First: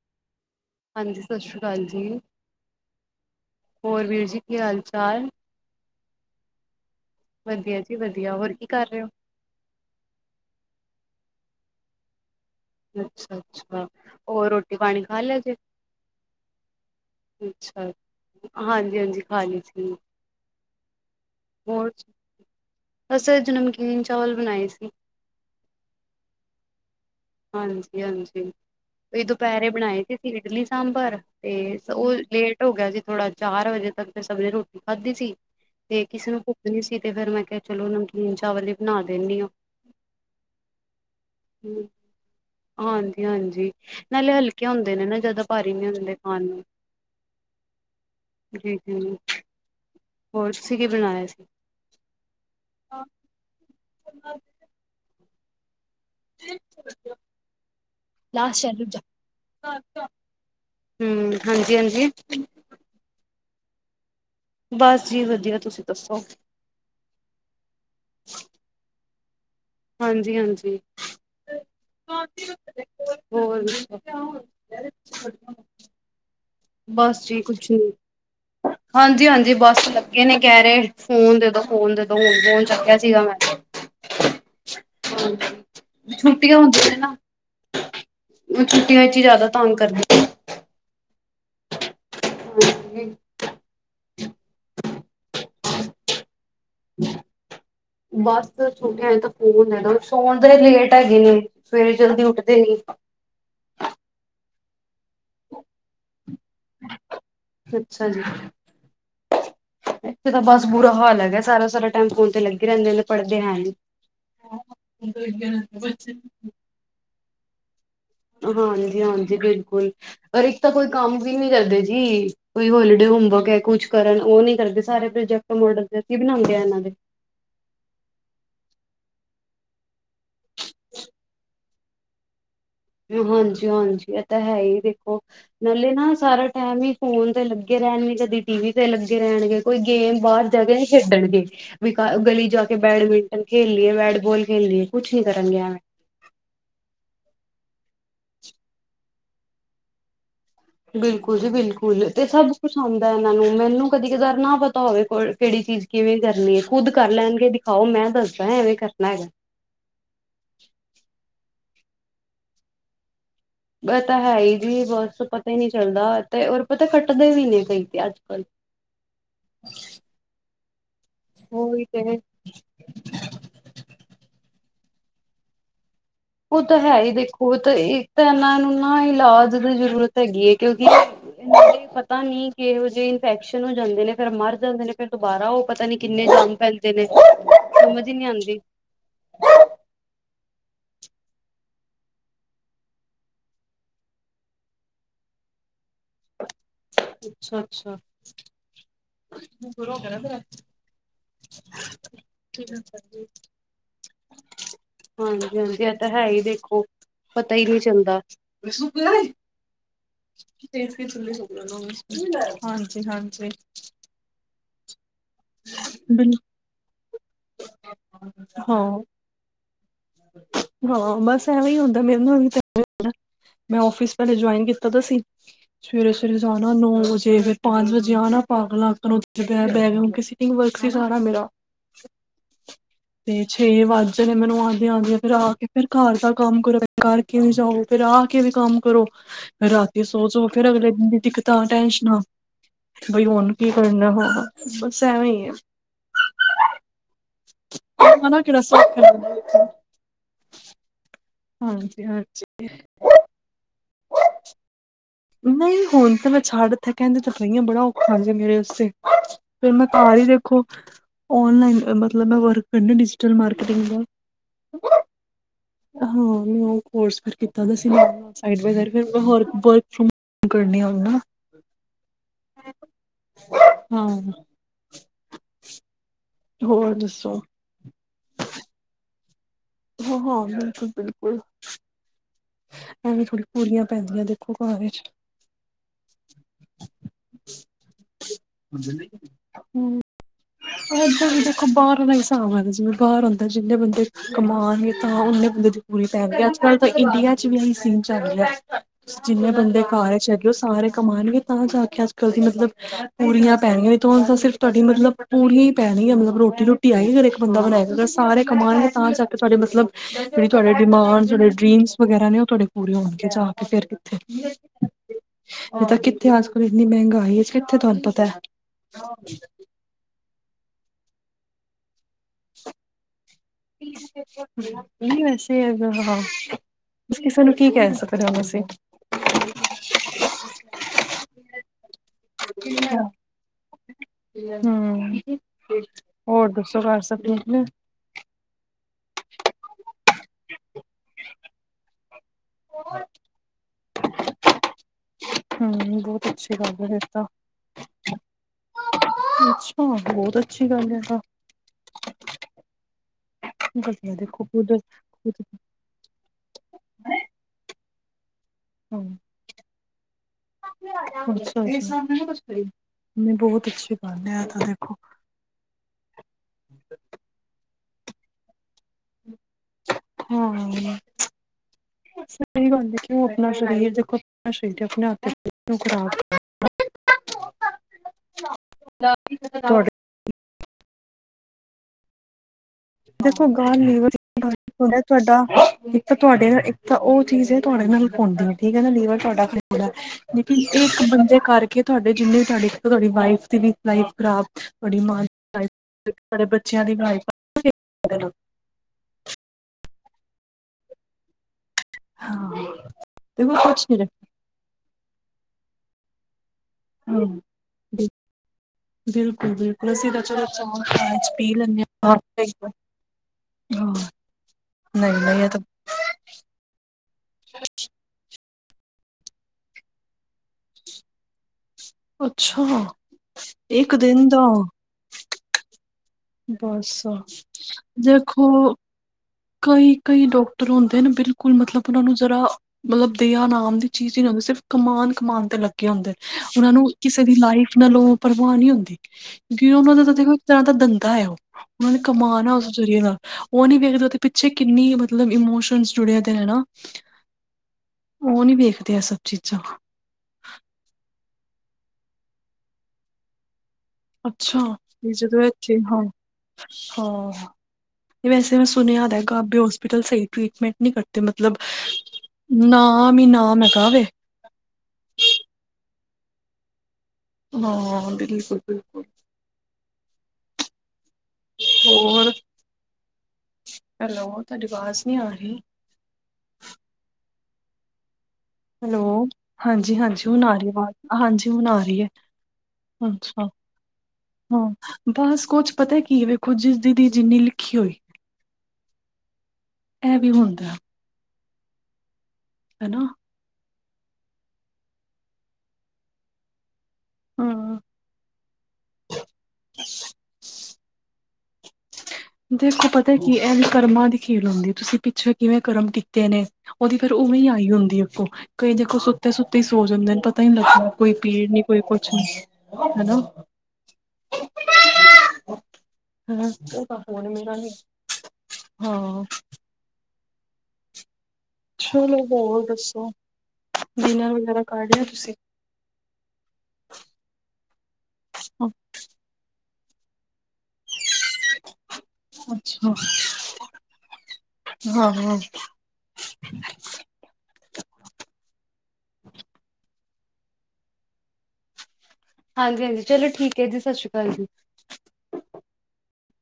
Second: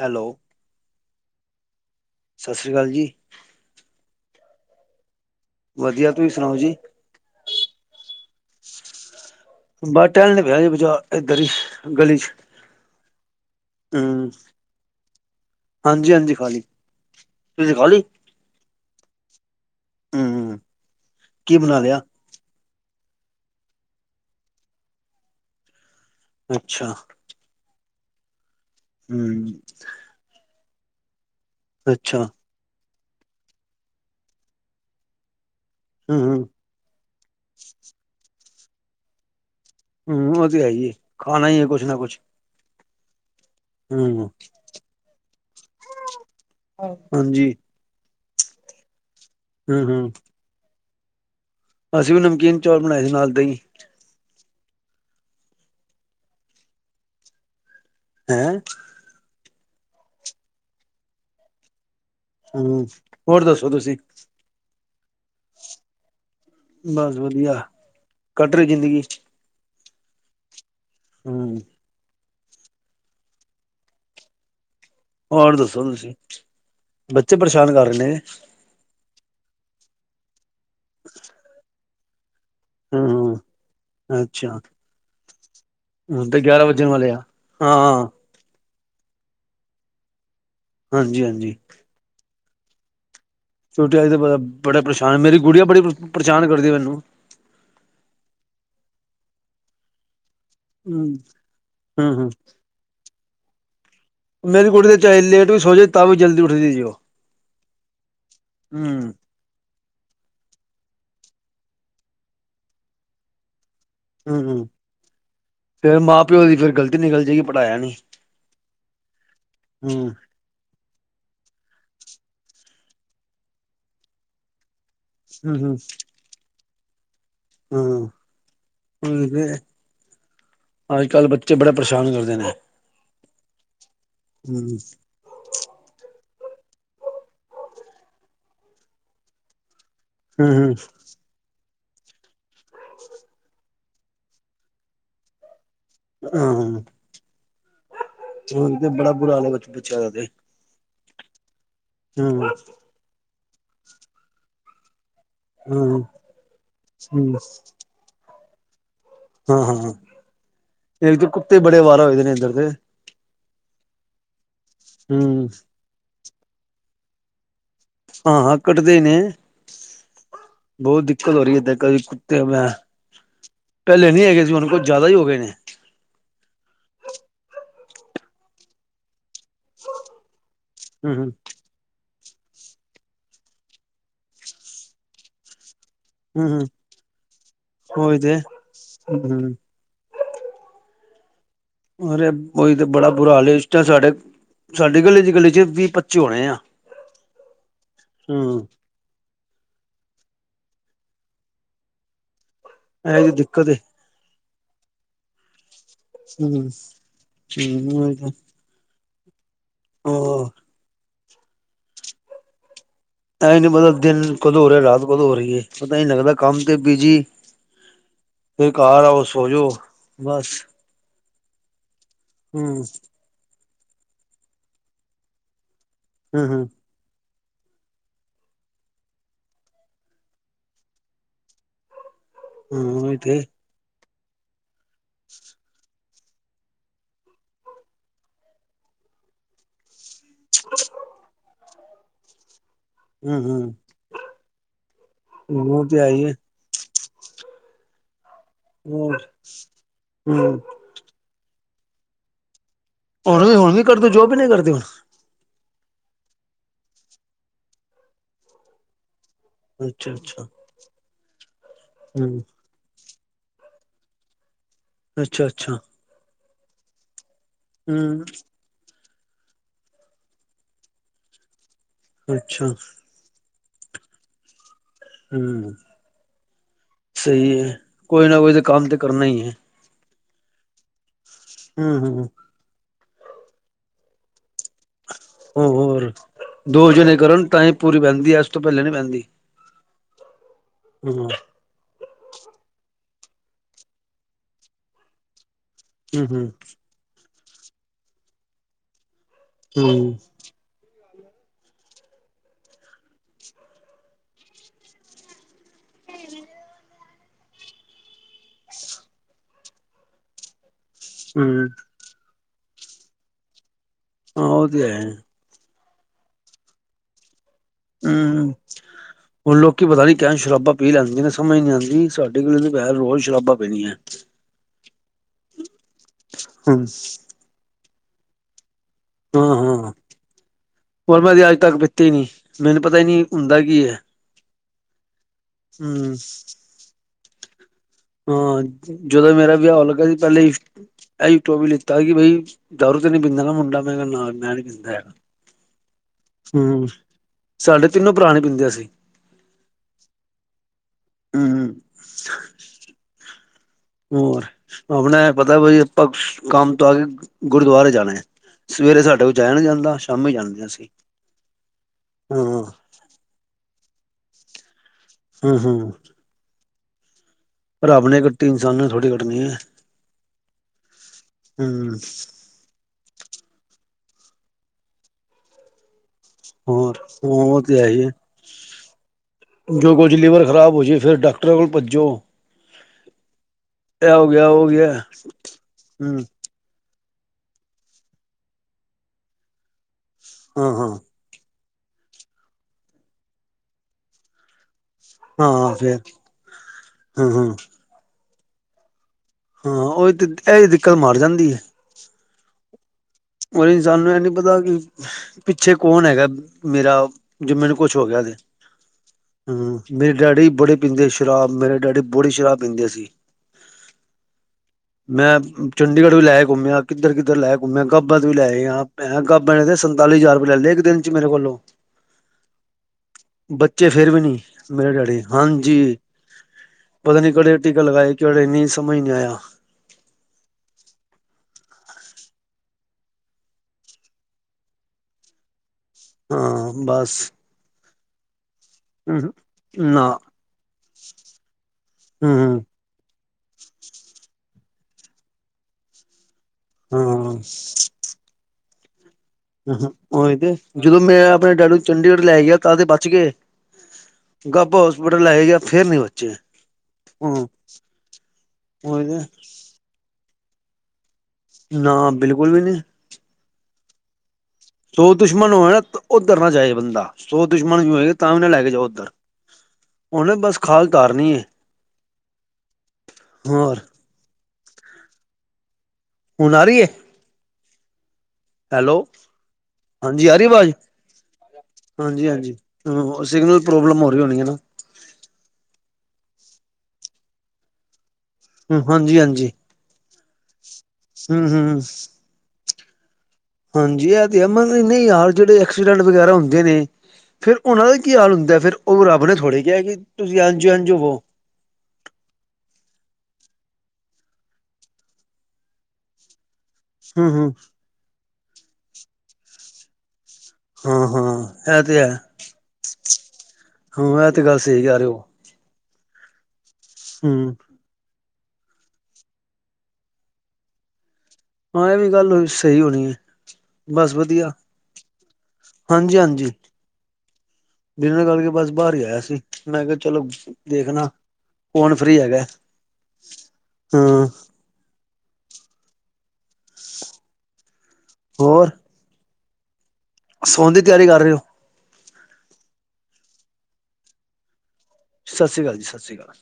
Hello. ਹਾਂਜੀ ਸਤਿ ਸ਼੍ਰੀ ਅਕਾਲ ਜੀ, ਸਤਿ ਸ੍ਰੀ ਅਕਾਲ ਜੀ ਹੋਰ ਵੀਰ ਜੀ ਕੀ ਹਾਲ ਚਾਲ? ਵਧੀਆ, ਤੁਸੀਂ ਸੁਣਾਓ ਜੀ? ਵਧੀਆ ਜੀ ਵਧੀਆ ਹੋਰ ਕੀ ਕਰ ਰਹੇ ਹੋ? ਬ ਟਹਿਲਦਾ ਪਿਆ ਜੀ ਬਾਰ ਇਧਰ ਹੀ ਗਲੀ ਚ। ਅੱਛਾ, ਅੱਛਾ ਹੂੰ ਹੋਰ ਰੋਟੀ ਪਾਣੀ ਖਾ ਲਿਆ ਜੇ? ਹਾਂਜੀ, ਹਾਂਜੀ ਖਾਲੀ। ਅੱਛਾ ਹਾਂਜੀ, ਹਾਂਜੀ ਖਾਲੀ ਸੀ। ਹੂੰ ਕੀ ਬਣਾ ਹੋਰ? ਲਿਆ ਬਸ ਅਜ ਨਮਕੀਨ ਚਾਵਲ ਬਣਾਏ ਸੀ। ਅੱਛਾ। ਹਾਂਜੀ, ਹਾਂਜੀ ਅਈ ਹੂੰ ਦੁਪਹਿਰੇ ਬਣਾਏ ਸੀ ਅਸੀ ਇਡਲੀ ਸਾਂਬਰ। ਤੇ ਉਹ ਅੱਛਾ ਲੇਟ ਹੋ ਗਿਆ ਸੀ ਥੋੜਾ ਚਾਰ ਵਜੇ ਤੱਕ ਤੇ ਸਭ ਨੇ ਰੋਟੀ ਖਾਧੀ ਸੀ। ਤੇ ਹੂੰ ਕਿਸੇ ਹੂੰ ਨੂੰ ਭੁੱਖ ਨੀ ਸੀ ਤੇ ਫੇਰ ਮੈਂ ਕਿਹਾ ਚਲੋ ਨਮਕੀਨ ਚਾਵਲ ਵੀ ਬਣਾ ਦਿੰਦੀ ਹਾਂ। ਹੁੰ ਉਹ ਤੇ ਹੈ ਹੀ ਏ ਖਾਣਾ ਹੀ ਹੈ ਹਾਂ ਕੁਛ ਨਾ ਕੁਛ। ਹਾਂਜੀ, ਹਾਂਜੀ ਹੂੰ ਨਾਲੇ ਹਲਕੇ ਹੁੰਦੇ ਨੇ ਨਾ ਜ਼ਿਆਦਾ ਭਾਰੀ ਨੀ ਹੁੰਦੇ ਖਾਣ ਨੂੰ। ਹਾਂਜੀ ਜੀ, ਜੀ। ਹੁੰ, ਹੁੰ। ਹੋਰ, ਤੁਸੀਂ ਕੀ ਬਣਾਇਆ ਸੀ? ਅਸੀਂ ਵੀ ਨਮਕੀਨ ਚੌਲ ਬਣਾਏ ਸੀ ਨਾਲ ਦਹੀ। ਹੈਂ ਲਾਸ਼ਹਿੂ ਜਾਾ [unintelligible] ਹੁੰ ਹਾਂਜੀ, ਹਾਂਜੀ। ਹੁੰ, ਹੋਰ ਦੱਸੋ ਤੁਸੀਂ? ਬਸ ਜੀ ਵਧੀਆ ਤੁਸੀਂ ਦੱਸੋ? ਬਸ, ਵਧੀਆ ਕੱਟ ਰਹੀ ਜ਼ਿੰਦਗੀ। ਹਾਂਜੀ, ਹਾਂਜੀ। ਹ ਹੋਰ। [unintelligible] ਹੋਰ ਦੱਸੋ ਤੁਸੀਂ? ਬਸ ਬੱਚੇ ਜੀ ਕੁਛ ਪਰੇਸ਼ਾਨ ਕਰ ਨੀ। ਰਹੇ ਨੇ ਹਾਂਜੀ, ਹਾਂਜੀ ਬੱਸ ਲੱਗੇ ਨੇ ਕਹਿ ਰਹੇ ਫੋਨ ਦੇ ਦੋ, ਫੋਨ ਦੇ ਦੋ ਹਣ ਫੋਨ ਚੱਕਿਆ ਸੀਗਾ ਮੈਂ, ਹੂੰ ਹਾਂਜੀ। ਅੱਛਾ ਹੁਣ ਤੇ ਗਿਆਰਾਂ ਵੱਜਣ ਵਾਲੇ ਆ ਹਾਂ। ਉਹ ਛੁੱਟੀਆਂ ਵਿਚ ਹੀ ਜ਼ਿਆਦਾ ਤੰਗ ਕਰਦੇ। ਹਾਂਜੀ, ਹਾਂਜੀ। ਹਾਂ [unintelligible] ਛੋਟੀ ਆਲੀ ਤੇ ਬ ਬੜਾ ਪਰੇਸ਼ਾਨ ਮੇਰੀ ਗੁੜੀਆ ਬੜੀ ਪਰੇਸ਼ਾਨ ਕਰਦੀ ਮੈਨੂੰ। ਬਸ ਛੁੱਟੀਆਂ ਚ ਤਾਂ ਫੋਨ ਦੇਦੋ ਸੌਣ ਦੇ ਲੇਟ ਹੂੰ ਹੈਗੇ ਨੇ ਸਵੇਰੇ ਹੂੰ ਜਲਦੀ ਹੂੰ ਉੱਠਦੇ ਨੀਂ। ਮੇਰੀ ਕੁੜੀ ਤੇ ਚਾਹੇ ਲੇਟ ਵੀ ਸੋ ਜੇ ਤਾਂ ਵੀ ਜਲਦੀ ਉੱਠਦੀ ਜੇ ਉਹ। ਅੱਛਾ ਜੀ। ਹੂੰ ਇੱਥੇ ਤਾਂ ਬਸ ਬੁਰਾ ਹਾਲ ਹੈਗਾ ਸਾਰਾ ਸਾਰਾ ਟਾਈਮ ਫੋਨ ਤੇ ਲੱਗੇ ਰਹਿੰਦੇ ਨੇ ਪੜ੍ਹਦੇ ਹੈ ਨੀਂ। ਹੁੰ, ਹੁੰ ਫਿਰ ਮਾਂ ਪਿਓ ਦੀ ਫੇਰ ਗ਼ਲਤੀ ਨਿਕਲ ਜਾਏਗੀ ਪੜ੍ਹਾਇਆ ਨੀ। ਹਾਂਜੀ, ਹਾਂਜੀ ਬਿਲਕੁਲ। ਹੂੰ ਪਰ ਇੱਕ ਤਾਂ ਕੋਈ ਕੰਮ ਵੀ ਨੀ ਕਰਦੇ ਜੀ ਕੋਈ ਹੋਲੀਡੇ ਹੋਮਵਰਕ ਹੈ ਕੁਛ ਕਰਨ ਉਹ ਨੀ ਕਰਦੇ ਸਾਰੇ ਪ੍ਰੋਜੈਕਟ ਹੂੰ ਮੋਡਲ ਦੇ ਅਸੀਂ ਬਣਾਉਂਦੇ ਆ ਇਹਨਾਂ ਦੇ ਹਾਂ ਅੱਜ ਕੱਲ ਬੱਚੇ ਬੜੇ ਪਰੇਸ਼ਾਨ ਕਰਦੇ ਨੇ ਹਾਂਜੀ ਹਾਂਜੀ ਇਹ ਤਾਂ ਹੈ ਹੂੰ ਹੀ ਦੇਖੋ ਨਾਲੇ ਨਾ ਸਾਰਾ ਟਾਈਮ ਹੀ ਫੋਨ ਤੇ ਲੱਗੇ ਰਹਿਣਗੇ ਕਦੀ ਟੀ ਵੀ ਤੇ ਲੱਗੇ ਰਹਿਣਗੇ ਕੋਈ ਗੇਮ ਬਾਹਰ ਜਾ ਕੇ ਹੂੰ ਨਹੀਂ ਖੇਡਣਗੇ ਬਕਾ ਗਲੀ ਜਾ ਕੇ ਬੈਡਮਿੰਟਨ ਖੇ ਖਏ ਬੈਟ ਬਾਲ ਖੇਲ ਲਈਏ ਕੁਛ ਨ ਨਹੀਂ ਕਰਗੇਂ। ਹਾਂ ਹ ਤੇ ਬੜਾ ਬੁਰਾ ਹਾਲ ਬੱਚਿਆਂ ਦਾ ਤੇ। ਬਿਲਕੁਲ ਜੀ ਬਿਲਕੁਲ ਤੇ ਹੂੰ ਸਭ ਕੁਛ ਆਉਂਦਾ ਇਹਨਾਂ ਨੂੰ ਮੈਨੂੰ ਕਦੀ ਕਦਾਰ ਨਾ ਪਤਾ ਹੋਵੇ ਵਰ ਕਿਹੜੀ ਚੀਜ਼ ਹੂੰ ਕਿਵੇਂ ਕਰਨੀ ਹੈ ਖੁੱਦ ਕਰ ਹੂੰ ਲੈਣਗੇ ਦਿਖਾਓ ਮੈਂ ਦੱਸਦਾ ਐਵੇਂ ਕਰਨਾ ਹੈਗਾ। ਹਾਂ ਹਾਂ ਇਹ ਕੁਤੇ ਬੜੇ ਅਵਾਰਾ ਹੋਏ ਦੇ ਨੇ ਇਧਰ ਤੇ ਇਹ ਤਾਂ ਹੈ ਹੀ ਜੀ ਬਸ ਹੂੰ ਪਤਾ ਹੀ ਨਹੀਂ ਚੱਲਦਾ ਤੇ ਰ ਪਤਾ ਕਟਦੇ ਵੀ ਨੇ ਕਈ। ਤੇ ਅੱਜ ਹਾਂ ਕੱਲ ਹਾਂ ਕਟਦੇ ਨੇ ਬਹੁਤ ਦਿੱਕਤ ਹੋ ਰਹੀ ਏਦਾਂ ਕ ਤੇ ਮੈਂ ਪਹਿਲੇ ਨਹੀਂ ਹੈਗੇ ਸੀ ਉਹਨਾਂ ਕੋਲ ਜ਼ਿਆਦਾ ਹੀ ਹੋ ਗਏ ਨੇ ਉਹ ਤਾਂ ਹੈ ਹੀ ਦੇਖੋ ਤਾਂ ਇਹ ਤਾਂ ਇਹਨਾਂ ਨੂੰ ਨਾ ਇਲਾਜ ਦੀ ਜ਼ਰੂਰਤ ਹੈਗੀ ਹੈ ਕਿਉਂਕਿ ਹੂੰ ਹੂੰ ਇਹਨਾਂ ਨੇ ਪਤਾ ਨੀ ਕਿਹੋ ਜਿਹੇ ਇਨਫੈਕਸ਼ਨ ਹੋ ਜਾਂਦੇ ਨੇ ਫੇਰ ਮਰ ਜਾਂਦੇ ਨੇ ਫੇਰ ਦੁਬਾਰਾ ਉਹ ਪਤਾ ਨੀ ਕਿੰਨੇ ਹੂੰ ਕੰਮ ਪੈਂਦੇ ਨੇ ਹੂੰ ਸਮਝ ਹੀ ਉਹੀ ਨਹੀਂ ਤੇ ਆਉਂਦੀ। ਹੂੰ ਔਰ ਉਹੀ ਤੇ ਬੜਾ ਬੁਰਾ ਹਾਲ ਇਸਟ ਆ ਸਾਡੇ ਸਾਡੇ ਗਲੇ ਚ ਗਲੀ ਚ ਵੀਹ ਪੱਚੀ ਹੋਣੇ ਆ। ਅੱਛਾ, ਅੱਛਾ। [unintelligible] ਹੂੰ ਇਹ ਜੀ ਦਿੱਕਤ ਏ ਹਾਂਜੀ-ਹਾਂਜੀ ਆ ਤਾਂ ਹੈ ਹੀ ਹੂੰ ਦੇਖੋ ਪਤਾ ਹੀ ਨਹੀਂ ਚੱਲਦਾ। ਹੂੰ ਉਹ ਹਾਂਜੀ ਹਾਂ। ਐਂ ਨੀ ਪਤਾ ਦਿਨ ਕਦੋਂ ਹੋ ਰਿਹਾ ਰਾਤ ਕਦੋਂ ਹੋ ਰਹੀ ਹੈ ਪਤਾ ਇ ਬਿਲ ਲੱਗਦਾ ਕੰਮ ਤੇ ਬਿਜੀ। ਹਾਂ ਘਰ ਆਓ ਸੋਜੋ ਬਸ। ਹਾਂ ਬਸ ਐਵੇਂ ਹੀ ਹੁੰਦਾ, ਹੂੰ ਮੇਰੇ ਮੈਂ ਫਿਸ ਪਹਿਲੇ ਜੁਆਇਨ ਕੀਤਾ ਤਾਂ ਸੀ। ਸਵੇਰੇ -ਸਵੇਰੇ, ਹੂੰ ਹੂੰ ਜਾਣਾ ਨੌ ਵਜੇ ਫਿਰ। ਪੰਜ ਵਜੇ ਆ ਨਾ ਪਾਗਲਾ ਬਉ ਸਟਿੰਗ ਵਰਕ ਸੀ ਸਾਰਾ ਮੇਰਾ ਹੂੰ ਉਹੀ ਤੇ ਛੇ ਵੱਜ ਨੇ ਮੈਨੂੰ ਆਉਂਦੀਆਂ- ਆਉਂਦੀਆਂ ਫਿਰ ਆ ਕੇ। ਫੇਰ ਘਰ ਦਾ ਕੰਮ ਕਰੋ ਕਰਕੇ ਵੀ ਜਾਓ ਫੇਰ ਆ ਕੇ ਵੀ ਕੰਮ ਕਰੋ। ਰਾਤੀ ਸੋ ਜੋਂ ਫੇਰ ਅਗਲੇ ਦਿਨ ਦੀ ਦਿੱਕਤਾਂ ਟੈਨਸ਼ਨਾਂ। ਬਈ ਹੂੰ ਹੁਣ ਕੀ ਹੂੰ ਕਰਨਾ ਹੋ ਬਸ ਐਵੇਂ ਹੀ ਹੈ। ਮੂੰਹ ਤੇ ਆਈਏ [unintelligible] ਨਾ ਕਿਹੜਾ ਸੌਖਾ ਹੋਰ ਹੈ ਹਮ। ਹਾਂਜੀ ਹਾਂਜੀ। ਹੁਣ ਵੀ ਹੁਣ ਵੀ ਕਰਦੀ ਜੋਬ ਕੇ ਨਹੀਂ ਕਰਦੇ। ਨਹੀਂ ਹੁਣ ਤਾਂ ਮੈਂ ਛੱਡ ਉਥੇ ਕਹਿੰਦੀ ਤਾ ਪਈ ਹਾ ਬੜਾ ਔਖਾ ਜਾ ਮੇਰੇ ਵਾਸਤੇ ਫਿਰ ਮੈਂ ਹੁਣ ਅੱਛਾ ਘਰ ਹੀ ਅੱਛਾ ਦੇਖੋ ਔਨਲਾਈਨ ਮਤਲਬ ਹੂੰ ਮੈਂ ਵਰਕ ਡਿਜੀਟਲ ਮਾਰਕੀਟ ਦਾ। ਅੱਛਾ-ਅੱਛਾ। ਹਾਂ ਮੈਂ ਉਹ ਕੋਰਸ ਫਿਰ ਕੀਤਾ ਸੀ ਹਮ ਸਾਈਡ ਬਾਏ ਫਿਰ ਮੈਂ ਹੋਰ ਵਰਕ ਫਰੂਮ ਕਰਨ ਅੱਛਾ। ਹਾਂ। ਹਮ ਹੋਰ ਦੱਸੋ ਸਹੀ ਹੈ ਕੋਈ ਨਾ ਕੋਈ ਤਾਂ ਕੰਮ ਤੇ ਕਰਨਾ ਹੀ ਹੈ। ਹਾਂ -ਹਾਂ, ਬਿਲਕੁਲ - ਬਿਲਕੁਲ। ਹਮ ਹਮ। ਐਵੇਂ ਥੋੜੀ ਪੂਰੀਆਂ ਪੈਂਦੀਆਂ ਦੇ। [unintelligible] [unintelligible] ਹੋ ਹੋਰ। ਦੋ ਜਣੇ ਕਰਨ ਤਾਂ ਹੀ ਪੂਰੀ ਪਹਿੰਦੀ ਹੈ ਇਸ ਤੋਂ ਪਹਿਲੇ ਨੀ ਪਹਿੰਦੀ। ਕਲਜੁਗ ਐ ਬਾਹਰਾਂ ਦਾ ਹਿਸਾਬ ਹੈ ਜਿਵੇਂ ਬਾਹਰ ਆਉਂਦਾ ਜਿੰਨੇ ਬੰਦੇ ਕਮਾਉਣਗੇ ਤਾਂ ਉਨੇ ਹਮ ਹਮ ਬੰਦੇ। ਇੰਡੀਆ ਚ ਵੀ ਸੀਨ ਚੱਲ ਰਿਹਾ। ਜੀਨੇ ਬੰਦੇ ਹਮ ਘਰ‌ ਚ ਉਹ ਸਾਰੇ ਕਮਾਉਣਗੇ ਤਾਂ ਜਾ ਕੇ ਅੱਜਕੱਲ੍ਹ ਦੀ ਮਤਲਬ ਪੂਰੀਆਂ ਪੈਣੀਆਂ ਵੀ ਤਾਂ ਤਾਂ ਸਿਰਫ ਤੁਹਾਡੀ ਮਤਲਬ ਪੂਰੀਆਂ ਹੀ ਪੈਣਗੀਆਂ ਮਤਲਬ ਰੋਟੀ ਰੋਟੀ ਆਏਗੀ ਅਗਰ ਇੱਕ ਬੰਦਾ ਬਣਾਏਗਾ ਅਗਰ ਸਾਰੇ ਕਮਾਉਣਗੇ ਤਾਂ ਕਰਕੇ ਤੁਹਾਡੇ ਮਤਲਬ ਜਿਹੜੇ ਤੁਹਾਡੇ ਡਿਮਾਂਡ ਤੁਹਾਡੇ ਹਮ ਡਰੀਮ ਵਗੈਰਾ ਨੇ ਉਹ ਤੁਹਾਡੇ ਪੂਰੇ ਹੋਂਗੇ ਜਾ ਫਿਰ ਓਹ ਤੇ ਹੈ। ਆ ਤਾਂ ਕਿੱਥੇ ਅੱਜਕਲ ਇੰਨੀ ਮਹਿੰਗਾਈ ਹੈ ਕਿੱਥੇ ਤੁਹਾਡਾ ਪੈ ਹੈ। ਕਿ ਪਤਾ ਨਹੀਂ ਕਹਿ ਸ਼ਰਾਬਾਂ ਪੀ ਲੈਂਦੀਆਂ ਨੇ ਸਮਝ ਨਹੀਂ ਆਉਂਦੀ ਸਾਡੇ ਕੋਲ ਵੈਸੇ ਰੋਜ਼ ਸ਼ਰਾਬਾ ਨਹੀਂ ਵੈਸੇ ਹੈਗਾ ਹਾਂ ਹਮ ਤੁਸੀਂ ਕਿਸੇ ਨੂੰ ਕੀ ਕਹਿ ਸਕਦੇ। ਫਿਰ ਅਸੀ [unintelligible] ਹਾਂ ਹਾਂ ਹੋਰ ਮੈਂ ਅੱਜ ਤੱਕ ਪੀਤੀ ਨੀ ਮੈਨੂੰ ਪਤਾ ਹੀ ਨਹੀਂ ਹੁੰਦਾ ਕੀ ਹੈ। ਹਮ ਹਮ ਹੋਰ ਦੱਸੋ ਘਰ ਸਬ ਠੀਕ ਨੇ? ਹਾਂ ਜਦੋਂ ਮੇਰਾ ਵਿਆਹ ਹੋ ਲੱਗਾ ਸੀ ਪਹਿਲੇ ਇਹੀ ਟੋਵਕ ਲਿੱਤਾ ਸੀ ਕਿ ਬਈ ਦਾਰੂ ਤੇ ਨੀ ਪੀਂਦਾ ਨਾ ਮੁੰਡਾ ਮੈ ਕਿਹਾ ਨਾ ਮੈਂ ਨੀ ਪੀਂਦਾ ਹੈਗਾ। ਹਮ ਬਹੁਤ ਅੱਛਾ। ਹਮ ਸਾਡੇ ਤਿੰਨੋ ਭਰਾ ਨਹੀ ਪੀਂਦੇ ਅਸੀਂ। ਅੱਛਾ ਬਹੁਤ ਅੱਛੀ ਗੱਲ ਏ ਤਾ ਹੂੰ ਹੁਣ ਹੈ ਪਤਾ ਵਈ ਆਪਾਂ ਨੂੰ ਕੰਮ ਤੋਂ ਆ ਕੇ ਗੁਰੂਦੁਆਰੇ ਜਾਣੇ ਆ। ਸਵੇਰੇ ਸਾਡੇ ਕੋਲ ਜਾਇਆ ਨਹੀ ਜਾਂਦਾ ਸ਼ਾਮੀ ਜਾਂਦੇ ਅਸੀਂ ਹਾਂ। ਬਹੁਤ ਅੱਛੀ ਬਾਤ ਹੈ ਤਾਂ ਦੇਖੋ ਹਮ ਹਮ। ਰੱਬ ਨੇ ਕੱਟੀ ਇਨਸਾਨ ਥੋੜੀ ਹਾਂ। ਹੂੰ ਸਹੀ ਗੱਲ ਹੈ ਕਿ ਉਹ ਆਪਣਾ ਸਰੀਰ ਦੇਖੋ ਆਪਣਾ ਸਰੀਰ ਆਪਣੇ ਆਪ ਸਰੀਰ ਨੂੰ ਖਰਾਬ ਹੋਰ ਉਹ ਤੇ ਹੈ ਹੀ ਹੈ ਤੁਹਾਡੇ ਜੋ ਕੁਝ ਕਿ ਲਿਵਰ ਖ਼ਰਾਬ ਹੋ ਜਾਏ ਫਿਰ ਡਾਕਟਰ ਕੋਲ ਭੱਜੋ। ਦੇਖੋ ਗੱਲ ਲਿਵਰ ਇਹ ਹੋ ਗਿਆ ਉਹ ਹੋ ਗਿਆ ਨਾਲ ਤੁਹਾਡਾ ਇੱਕ ਹੂੰ ਤੁਹਾਡੇ ਨਾਲ ਤਾਂ ਉਹ ਚੀਜ਼ ਤੁਹਾਡੇ ਨਾਲ ਪਾਉਂਦੀ ਆ ਠੀਕ ਹੈ ਨਾ ਲੀਵਰ ਤੁਹਾਡਾ ਖਰਾਬ ਹੈ। ਲੇਕਿਨ ਹਾਂ ਇਹ ਹਾਂ ਇੱਕ ਬੰਦੇ ਕਰਕੇ ਤੁਹਾਡੇ ਜਿੰਨੇ ਵੀ ਤੁਹਾਡੇ ਤੁਹਾਡੀ ਵਾਈਫ ਦੀ ਵੀ ਲਾਈਫ ਖਰਾਬ। ਤੁਹਾਡੀ ਮਾਂ ਦੀ ਹਾਂ ਫਿਰ ਤੁਹਾਡੇ ਬੱਚਿਆਂ ਦੀ ਲਾਇਫ ਹਾਂ ਹਾਂ ਲਗਣਾ, ਹਾਂ ਹੀ ਇਹਹੀ ਦਿੱਕਤ ਮਾਰ ਜਾਂਦੀ ਹੈ। ਹਾਂ, ਦੇਖੋ ਰ ਇਨ ਕੁਛ ਸਾਨੂੰ ਇਹ ਰੱਖਿਆ ਨੀ ਪਤਾ ਕਿ ਪਿੱਛੇ ਕੌਣ ਹੈਗਾ। ਮੇਰਾ ਜਿ ਮੇ ਨੂੰ ਕੁਛ ਹੋ ਗਿਆ ਤੇ ਬਿਲਕੁਲ ਹੂੰ ਬਿਲਕੁਲ ਅਸੀਂ ਮੇਰੇ ਤਾਂ ਚਲੋ ਡੈਡੀ ਚਾਹ ਬੜੇ ਪੀਂਦੇ ਪਾਣੀ ਚ ਸ਼ਰਾਬ ਮੇਰੇ ਡੈਡੀ ਬੜੀ ਸ਼ਰਾਬ ਪੀਂਦੇ ਸੀ। ਹਮ ਨਹੀਂ ਨਹੀਂ ਆ ਤਾਂ ਚੰਡੀਗੜੋ ਲੈਕੇ ਘੁੰਮਿਆ ਕਿੱਧਰ ਕਿੱਧਰ ਲੈਕੇ ਘੁੰਮਿਆ। ਗੱਬ ਵੀ ਲੈ ਗਏ ਗੱਬ ਤੇ ਸੰਤਾਲੀ ਹਜ਼ਾਰ ਰੁਪਏ ਲੈ ਲਏ ਇੱਕ ਦਿਨ ਚ ਮੇਰੇ ਕੋਲੋਂ। ਅੱਛਾ ਬੱਚੇ ਇੱਕ ਫਿਰ ਵੀ ਦਿਨ ਨੀ ਦਾ ਮੇਰੇ ਡੈਡੀ ਹਾਂਜੀ। ਬਸ ਪਤਾ ਨੀ ਕਿਹੜੇ ਟੀਕੇ ਲਗਾਏ ਆ ਕਿਹੜੇ ਨੀ ਸਮਝ ਨਹੀਂ ਆਇਆ। ਕਈ ਕਈ ਡਾਕਟਰ ਹੁੰਦੇ ਨੇ ਬਿਲਕੁਲ ਮਤਲਬ ਉਹਨਾਂ ਨੂੰ ਜਰਾ ਮਤਲਬ ਦਯਾ ਨਾਮ ਦੀ ਚੀਜ਼ ਹੀ ਨਹੀਂ ਹੁੰਦੀ ਸਿਰਫ਼ ਕਮਾਣ ਕਮਾਣ ਤੇ ਲੱ ਹੁੰਦੇ ਉਹਨਾਂ ਹਾਂ ਨੂੰ ਬਸ ਕਿਸੇ ਦੀ ਲਾਈਫ ਨਾਲੋਂ ਪਰਵਾਹ ਨਹੀਂ ਹੁੰਦੀ ਕਿਉ ਉਹਨਾਂ ਦਾ ਨਾ ਤਾਂ ਦੇਖੋ ਇੱਕ ਤਰ੍ਹਾਂ ਦਾ ਦੰਦਾ ਹੈ ਉਹਨਾਂ ਨੇ ਕਮਾਣ ਨਾ ਹੂੰ ਉਸ ਜ਼ਰੀਏ ਦਾ ਉਹ ਨੀ ਵੇਖਦੇ ਉਦੇ ਪਿੱਛੇ ਕਿੰਨੀ ਮਤਲਬ ਇਮੋਸ਼ਨ ਜੁੜਿਆ ਤੇ ਹੈਾ। ਹਾਂ। ਉਹ ਨੀ ਵੇਖਦੇ ਆ ਸਭ ਚੀਜ਼ਾਂ। ਉਹੀ ਤੇ ਜਦੋਂ ਮੈਂ ਆਪਣੇ ਡੈਡੀ ਚੰਡੀਗੜ੍ਹ ਲੈ ਗਿਆ ਤਾਂ ਤੇ ਬੱਚ ਗਏ। ਅੱਛਾ ਗੱਪ ਵੀ ਹੋਸਪਿਟਲ ਜਦੋਂ ਲੈ ਗਿਆ ਇਥੇ ਫੇਰ ਨੀ ਹਾਂ ਬੱਚੇ ਹੂੰ ਹਾਂ। ਵੈਸ ਮੈਂ ਸੁਣਿਆ ਦਾ ਗਾਬੇ ਹੋਸਪਿਟਲ ਸਹੀ ਟ੍ਰਰੀਟਮੈਂਟ ਨਹੀਂ ਕਰ। ਤੇ ਮਤਲਬ ਨਾ ਬਿਲਕੁਲ ਵੀ ਨਾਮ ਹੀ ਨਾਮ ਹੈ ਕਾ ਹਵੇ, ਸੋ ਦੁਸ਼ਮਣ ਹੋਏ, ਨਾ ਉੱਦਰ ਨਾ ਜਾਏ ਬੰਦਾ ਸੌ ਦੁਸ਼ਮਣ ਵੀ ਹਾਂ ਹੋਏਗਾ ਤਾਂ ਵੀ ਨਾ ਲੈ ਕੇ ਜਾਓ ਬਿਲਕੁਲ-ਬਿਲਕੁਲ ਉੱਦਰ ਉਹਨੇ ਬਸ ਖਲ ਤਾਰਨੀ ਹੈ। ਹੋਰ ਹੋਰ ਹੈਲੋ, ਤਾਂਡੀ ਵਾਜ਼ ਨਹੀਂ ਆਰੀ, ਹੁਣ ਰਹੀ ਆ, ਹੈਲੋ ਹਾਂਜੀ, ਹੁਣ ਆਰੀ ਆ ਰਹੀ ਵਾਜ਼ ਆਵਾਜ਼ ਹਾਂਜੀ ਹੁਣ ਆ ਰਹੀ ਹੈ ਹਾਂਜੀ ਹਾਂਜੀ, ਹੂੰ, ਅੱਛਾ ਸਿਗਨਲ ਪ੍ਰੋਬਲਮ ਹੋ ਰਹੀ ਹੋਣੀ ਨਾ, ਹਾਂ ਬਸ ਕੁਛ ਪਤਾ ਕੀ ਵੇਖੋ ਜਿਸ ਦੀਦੀ ਜਿੰਨੀ ਲਿਖੀ ਹੋਈ। ਹਾਂਜੀ ਹਾਂਜੀ, ਇਹ ਵੀ ਹੁੰਦਾ। ਹੂੰ-ਹੂੰ, [unintelligible] ਹਾਂਜੀ ਇਹ ਤੇ ਆ ਮਤ ਨਹੀਂ ਯਾਰ ਜਿਹੜੇ ਐਕਸੀਡੈਂਟ ਵਗੈਰਾ ਹੁੰਦੇ ਨੇ, ਫੇਰ ਹਾਂ ਉਨਾਂ ਦਾ ਕੀ ਹਾਲ ਹੁੰਦਾ ਫੇਿਰ ਉਹ ਰੱਬ ਨੇ ਥੋੜ੍ਹੇ ਕਿਹਾ ਕਿ ਤੁਸੀਂ ਆਝ ਆਝਵੋ ਦੇਖੋ ਪਤਾ ਕੀ ਇਹ ਵੀ ਕਰਮਾਂ ਦੀ ਖੇਲ ਹੁੰਦੀ ਹੈ ਤੁਸੀਂ ਪਿੱਛੇ ਕਿਵੇਂ ਕਰਮਤੇ, ਨੇ ਉਹਦੀ ਫੇਰ ਹੂੰ ਉਵੇਂ ਹੂੰ ਆਈ ਹੁੰਦੀੋ ਕਈ ਦੇਖੋ, ਸੁੱਤੇ ਸੁੱਤੇ ਸੋਚ ਹੁੰਦੇ ਨੇਤਾ, ਪਤਾ ਹੀ ਲੱਗਣਾ ਹਾਂ ਕੋਈ ਪੀੜ ਨੀ ਹਾਂ ਕੋਈ ਇਹ ਤੇ ਕੁਛ ਹੈ ਨੀ ਹਨਾ। ਹਾਂ ਇਹ ਤੇ ਗੱਲ ਸਹੀ ਆ ਹ ਉਹ ਤਾਂ ਮੇਰਾ ਹੂੰ, ਹਾਂ, ਹਾਂ ਇਹ ਵੀ ਚਲੋ ਗੱਲ ਹੋਈ ਹੋਰ ਸਹੀ ਹੋਣੀ ਦੱਸੋ ਹੈ ਬਸ ਡਿਨਰ ਵਧੀਆ, ਵਗੈਰਾ ਕਰ ਲਿਆ ਤੁਸੀਂ ਹਾਂਜੀ ਹਾਂਜੀ, ਵੀਰੇ ਨਾਲ ਗੱਲ ਕੇ ਬਸ ਬਾਹਰ ਹੀ ਆਇਆ ਸੀ, ਮੈਂ ਕਿਹਾ ਚਲੋ ਦੇਖਣਾ। ਕੋਨ ਫ੍ਰਰੀ ਹੈਗਾ। ਅੱਛਾ ਹਾਂ ਹਾਂ ਹੂੰ, ਹੋਰ? ਸੌਣ ਦੀ ਤਿਆਰੀ ਕਰ ਰਹੇ ਹੋ। ਹਾਂਜੀ ਹਾਂਜੀ ਚਲੋ ਠੀਕ ਹੈ ਜੀ ਸਤਿ ਸ਼੍ਰੀ ਅਕਾਲ ਜੀ। ਸਤਿ ਸ਼੍ਰੀ ਅਕਾਲ ਸਤਿ ਸ਼੍ਰੀ ਅਕਾਲ।